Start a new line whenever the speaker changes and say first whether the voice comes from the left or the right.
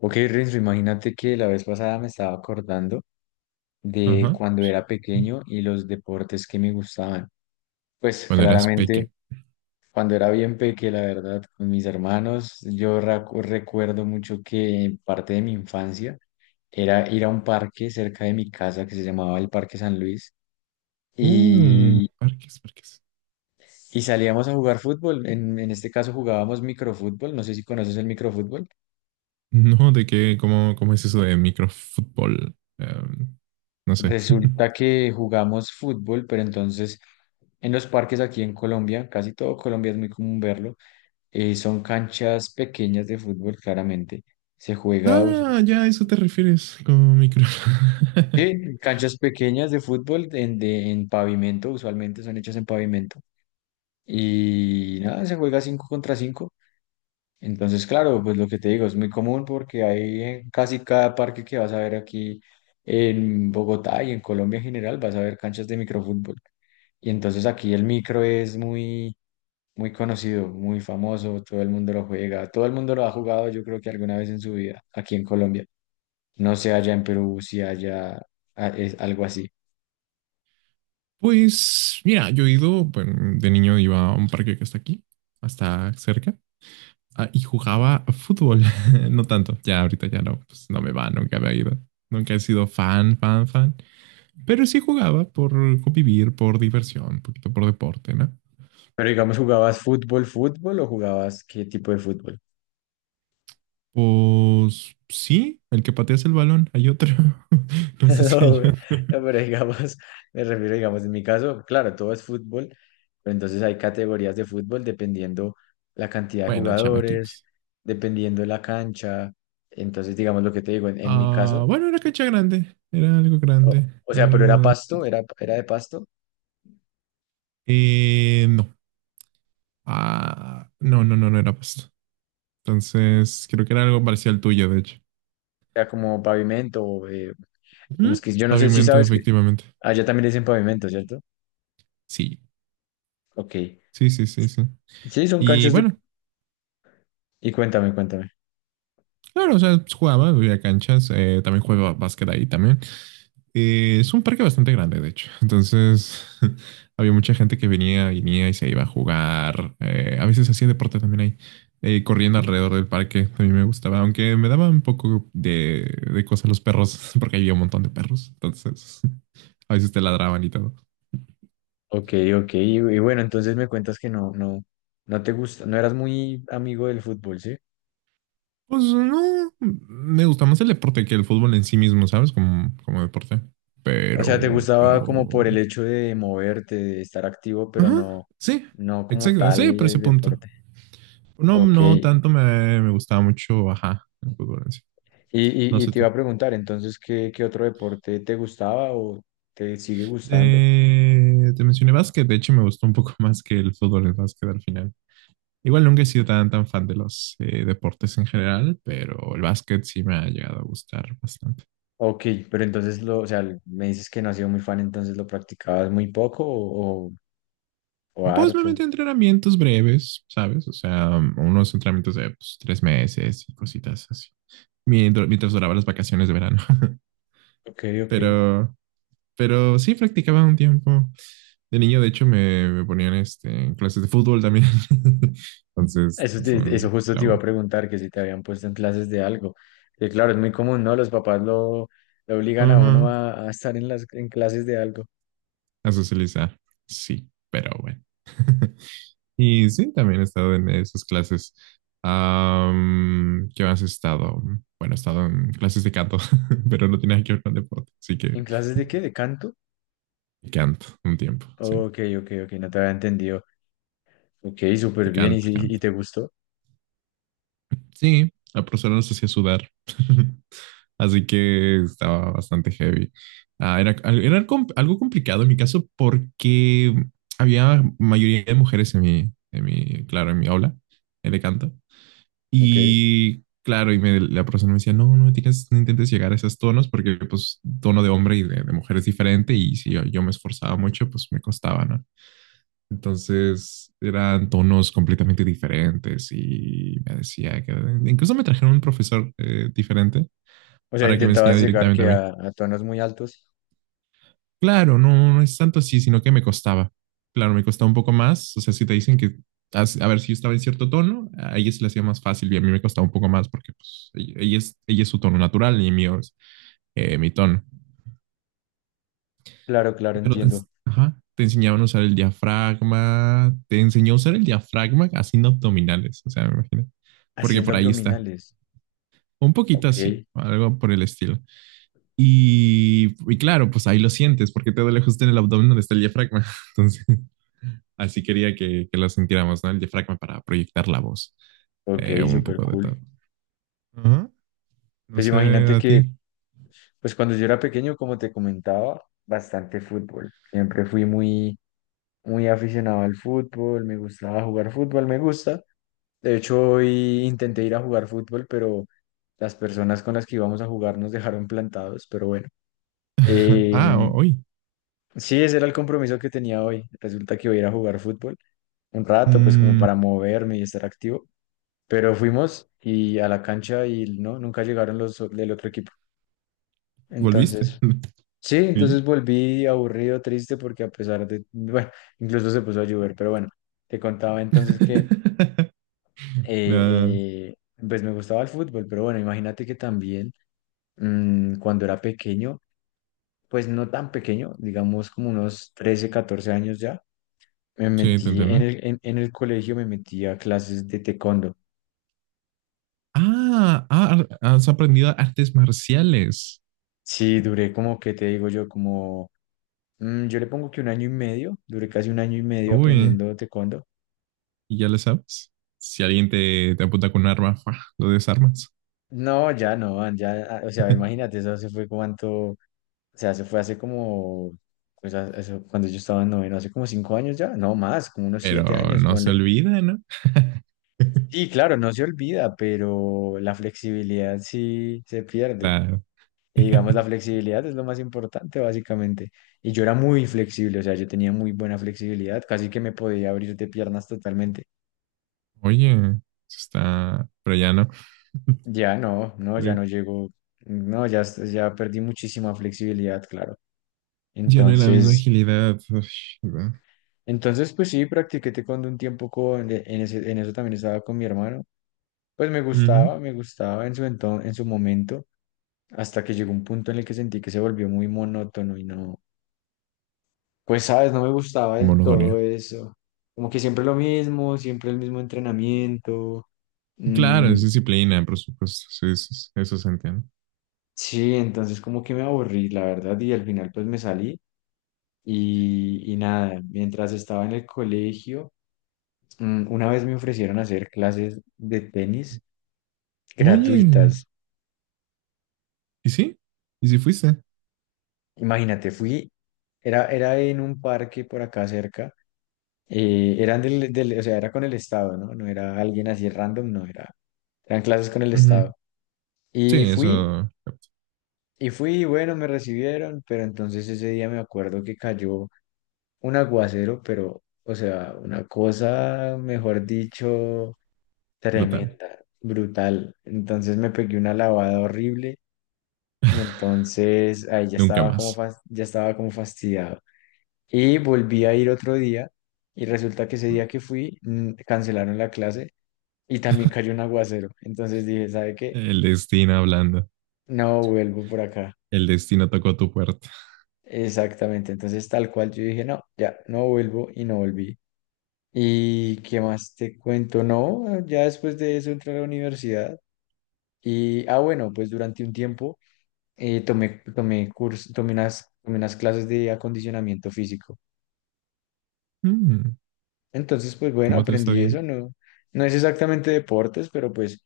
left: Ok, Renzo, imagínate que la vez pasada me estaba acordando de
right: Ajá.
left: cuando era pequeño y los deportes que me gustaban. Pues
right: Cuando eras
left: claramente,
right: peque.
left: cuando era bien peque, la verdad, con mis hermanos, yo recuerdo mucho que parte de mi infancia era ir a un parque cerca de mi casa que se llamaba el Parque San Luis y,
right: Parques, parques.
left: y salíamos a jugar fútbol. En este caso jugábamos microfútbol, no sé si conoces el microfútbol.
right: No, de qué, cómo, cómo es eso de microfútbol. No sé.
left: Resulta que jugamos fútbol, pero entonces en los parques aquí en Colombia, casi todo Colombia es muy común verlo, son canchas pequeñas de fútbol, claramente. Se juega
right: Ah,
left: usualmente-
right: ya a eso te refieres con micro.
left: sí, canchas pequeñas de fútbol en pavimento, usualmente son hechas en pavimento. Y nada, se juega 5 contra cinco. Entonces, claro, pues lo que te digo es muy común porque hay en casi cada parque que vas a ver aquí en Bogotá y en Colombia en general, vas a ver canchas de microfútbol. Y entonces aquí el micro es muy conocido, muy famoso, todo el mundo lo juega, todo el mundo lo ha jugado yo creo que alguna vez en su vida aquí en Colombia. No sé allá en Perú si haya ah, es algo así.
right: Pues, mira, yo he ido, bueno, de niño iba a un parque que está aquí, hasta cerca, y jugaba a fútbol. No tanto, ya ahorita ya no, pues no me va, nunca había ido. Nunca he sido fan, fan, fan. Pero sí jugaba por convivir, por diversión, un poquito por deporte, ¿no?
left: Pero digamos, ¿jugabas fútbol, fútbol o jugabas qué tipo de fútbol?
right: Pues sí, el que pateas el balón, hay otro. No sé si
left: No,
right: hay
left: güey.
right: otro.
left: No, pero digamos, me refiero, digamos, en mi caso, claro, todo es fútbol, pero entonces hay categorías de fútbol dependiendo la cantidad de
right: Bueno,
left: jugadores,
right: chamaquitos.
left: dependiendo la cancha, entonces, digamos, lo que te digo, en mi
right: Ah,
left: caso,
right: bueno, era cancha grande, era algo
left: o,
right: grande.
left: o sea, pero era
right: Eh,
left: pasto, era de pasto,
right: no. Ah, no, no, no, no era pasto. Entonces, creo que era algo parecido al tuyo, de hecho.
left: era como pavimento, como es
right: Ujú.
left: que yo no sé si
right: Pavimento,
left: sabes que
right: efectivamente.
left: allá también le dicen pavimento, ¿cierto?
right: Sí,
left: Ok.
right: sí, sí, sí, sí.
left: Sí, son
right: Y
left: canchas de...
right: bueno,
left: Y cuéntame, cuéntame.
right: claro, o sea, pues, jugaba, había canchas, también jugaba básquet ahí también. Es un parque bastante grande, de hecho. Entonces, había mucha gente que venía y se iba a jugar. A veces hacía deporte también ahí, corriendo alrededor del parque. A mí me gustaba, aunque me daba un poco de cosas los perros, porque había un montón de perros. Entonces, a veces te ladraban y todo.
left: Ok, ok. Y bueno, entonces me cuentas que no te gusta, no eras muy amigo del fútbol, ¿sí?
right: Pues no, me gusta más el deporte que el fútbol en sí mismo, ¿sabes? Como, como deporte.
left: O sea, te gustaba como
right: Pero...
left: por el hecho de moverte, de estar activo, pero
right: Ajá,
left: no,
right: sí,
left: no como
right: exacto, sí,
left: tal
right: por ese
left: el
right: punto.
left: deporte.
right: No,
left: Ok.
right: no
left: Y,
right: tanto me gustaba mucho, ajá, el fútbol en sí. No
left: y, y
right: sé
left: te iba
right: tú.
left: a preguntar, entonces, ¿qué otro deporte te gustaba o te sigue gustando?
right: Te mencioné básquet, de hecho me gustó un poco más que el fútbol, el básquet al final. Igual nunca he sido tan, tan fan de los deportes en general, pero el básquet sí me ha llegado a gustar bastante.
left: Ok, pero entonces o sea, me dices que no has sido muy fan, entonces lo practicabas muy poco o
right: Pues me
left: harto.
right: metí a entrenamientos breves, ¿sabes? O sea, unos entrenamientos de pues, tres meses y cositas así, mientras duraban las vacaciones de verano.
left: Ok, ok.
right: Pero Pero sí practicaba un tiempo. De niño, de hecho, me ponían este, en clases de fútbol también. Entonces,
left: Eso, eso
right: son
left: justo
right: la
left: te iba a preguntar, que si te habían puesto en clases de algo. Que claro, es muy común, ¿no? Los papás lo obligan a uno
right: ajá,
left: a estar en las en clases de algo.
right: a socializar. Sí, pero bueno. Y sí, también he estado en esas clases. ¿Qué más he estado? Bueno, he estado en clases de canto, pero no tiene nada que ver con deporte. Así que
left: ¿En clases de qué? ¿De canto?
right: canto un tiempo, sí.
left: Ok, ok, ok, no te había entendido. Ok, súper
right: De
left: bien, ¿y,
right: canto,
left: y
right: canto.
left: te gustó?
right: Sí, la profesora nos hacía sudar. Así que estaba bastante heavy. Ah, algo complicado en mi caso porque había mayoría de mujeres en claro, en mi aula de canto.
left: Ok.
right: Y claro, la profesora me decía, no, no, tienes, no intentes llegar a esos tonos porque pues tono de hombre y de mujer es diferente y si yo me esforzaba mucho, pues me costaba, ¿no? Entonces eran tonos completamente diferentes y me decía que incluso me trajeron un profesor diferente
left: O sea,
right: para que me
left: intentabas
right: enseñara
left: llegar
right: directamente a
left: que
right: mí.
left: a tonos muy altos.
right: Claro, no, no es tanto así, sino que me costaba. Claro, me costaba un poco más. O sea, si te dicen que, a ver, si yo estaba en cierto tono, a ella se le hacía más fácil y a mí me costaba un poco más porque pues, ella es, ella es su tono natural y mío es mi tono.
left: Claro, claro,
right: Pero
left: entiendo.
right: ajá, te enseñaban a usar el diafragma, te enseñó a usar el diafragma haciendo abdominales, o sea, me imagino. Porque
left: Haciendo
right: por ahí está.
left: abdominales.
right: Un poquito
left: Ok,
right: así, algo por el estilo. Y claro, pues ahí lo sientes, porque te duele justo en el abdomen donde está el diafragma. Entonces, así quería que lo sintiéramos, ¿no? El diafragma para proyectar la voz.
left: ok,
right: Un
left: súper
right: poco de
left: cool.
right: todo. Ajá. No
left: Pues
right: sé,
left: imagínate
right: a
left: que,
right: ti.
left: pues cuando yo era pequeño, como te comentaba, bastante fútbol. Siempre fui muy aficionado al fútbol, me gustaba jugar fútbol, me gusta. De hecho, hoy intenté ir a jugar fútbol, pero las personas con las que íbamos a jugar nos dejaron plantados, pero bueno.
right: Ah,
left: Eh,
right: hoy.
left: sí, ese era el compromiso que tenía hoy. Resulta que iba a ir a jugar fútbol un rato, pues como
right: Mm,
left: para moverme y estar activo. Pero fuimos y a la cancha y no, nunca llegaron los del otro equipo.
right: ¿volviste?
left: Entonces, sí,
right: ¿Y yo?
left: entonces volví aburrido, triste, porque a pesar de, bueno, incluso se puso a llover, pero bueno, te contaba entonces que
right: Ah,
left: eh, eh, pues me gustaba el fútbol, pero bueno, imagínate que también cuando era pequeño, pues no tan pequeño, digamos como unos 13 14 años ya, me
right: sí, te
left: metí
right: entiendo.
left: en el colegio, me metí a clases de taekwondo.
right: Ah, has aprendido artes marciales.
left: Sí, duré como, ¿que te digo yo? Como, yo le pongo que un año y medio, duré casi un año y medio
right: Uy,
left: aprendiendo taekwondo.
right: ¿y ya le sabes? Si alguien te apunta con un arma, ¡fua! Lo desarmas.
left: No, ya no, man, ya, ah, o sea, imagínate, eso se fue cuánto, o sea, se fue hace como, pues, eso, cuando yo estaba en noveno, hace como 5 años ya, no más, como unos
right: Pero
left: 7 años,
right: no se
left: ponle.
right: olvida, ¿no?
left: Y claro, no se olvida, pero la flexibilidad sí se pierde.
right: Claro.
left: Y digamos, la flexibilidad es lo más importante, básicamente. Y yo era muy flexible, o sea, yo tenía muy buena flexibilidad, casi que me podía abrir de piernas totalmente.
right: Oye, eso está, pero ya no.
left: Ya no, no, ya
right: Pero
left: no llego, no, ya, ya perdí muchísima flexibilidad, claro.
right: ya no hay la misma
left: Entonces,
right: agilidad. Uy, ¿verdad?
left: entonces pues sí, practiqué taekwondo un tiempo en ese, en eso también estaba con mi hermano. Pues
right: Ujú.
left: me gustaba en su momento, hasta que llegó un punto en el que sentí que se volvió muy monótono y no, pues sabes, no me gustaba del todo
right: Monotonía.
left: eso. Como que siempre lo mismo, siempre el mismo entrenamiento.
right: Claro,
left: Mm,
right: es disciplina, por supuesto. Sí, eso, eso se entiende.
left: sí, entonces como que me aburrí, la verdad, y al final pues me salí y nada, mientras estaba en el colegio. Mm. Una vez me ofrecieron hacer clases de tenis
right: Oye,
left: gratuitas.
right: ¿y sí? ¿Y si fuiste?
left: Imagínate, fui, era en un parque por acá cerca, eran o sea, era con el Estado, ¿no? No era alguien así random, no, era, eran clases con el
right: Ujú.
left: Estado.
right: Sí,
left: Y fui,
right: eso.
left: y fui, y bueno, me recibieron, pero entonces ese día me acuerdo que cayó un aguacero, pero, o sea, una cosa, mejor dicho,
right: Brutal.
left: tremenda, brutal. Entonces me pegué una lavada horrible. Y entonces ahí ya
right: Nunca
left: estaba como,
right: más.
left: ya estaba como fastidiado. Y volví a ir otro día y resulta que ese día que fui cancelaron la clase y también cayó un aguacero. Entonces dije, ¿sabe qué?
right: El destino hablando.
left: No vuelvo por acá.
right: El destino tocó tu puerta.
left: Exactamente. Entonces tal cual yo dije, no, ya, no vuelvo y no volví. ¿Y qué más te cuento? No, ya después de eso entré a la universidad y, ah, bueno, pues durante un tiempo tomé unas clases de acondicionamiento físico.
right: Mm,
left: Entonces, pues bueno,
right: ¿cómo te está
left: aprendí
right: viendo?
left: eso, no, no es exactamente deportes, pero pues,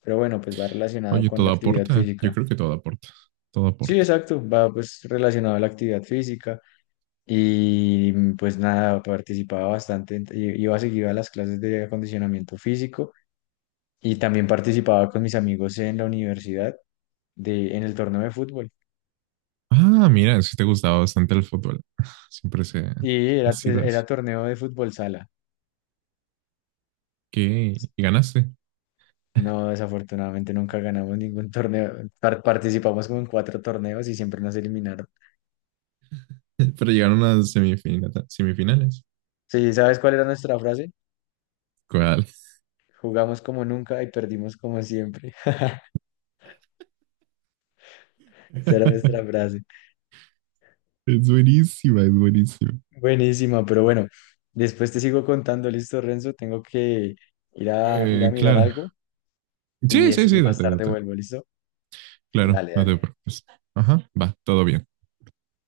left: pero bueno, pues va relacionado
right: Oye,
left: con
right: todo
left: la actividad
right: aporta. Yo
left: física.
right: creo que todo aporta. Todo
left: Sí,
right: aporta.
left: exacto, va pues relacionado a la actividad física y pues nada, participaba bastante, iba seguido a las clases de acondicionamiento físico y también participaba con mis amigos en la universidad en el torneo de fútbol
right: Ah, mira, sí te gustaba bastante el fútbol. Siempre se
left: y
right: ha sido así.
left: era torneo de fútbol sala.
right: ¿Qué? Y ganaste.
left: No, desafortunadamente nunca ganamos ningún torneo. Participamos como en cuatro torneos y siempre nos eliminaron.
right: Pero llegaron a semifinales.
left: Sí, ¿sabes cuál era nuestra frase?
right: ¿Cuál?
left: Jugamos como nunca y perdimos como siempre. Esa era nuestra frase.
right: Es buenísima, es buenísima.
left: Buenísima, pero bueno, después te sigo contando, ¿listo, Renzo? Tengo que ir a mirar
right: Claro.
left: algo
right: Sí,
left: y, es,
right: sí,
left: y
right: sí,
left: más
right: date,
left: tarde
right: date.
left: vuelvo, ¿listo?
right: Claro,
left: Dale,
right: no te
left: dale.
right: preocupes. Ajá, va, todo bien.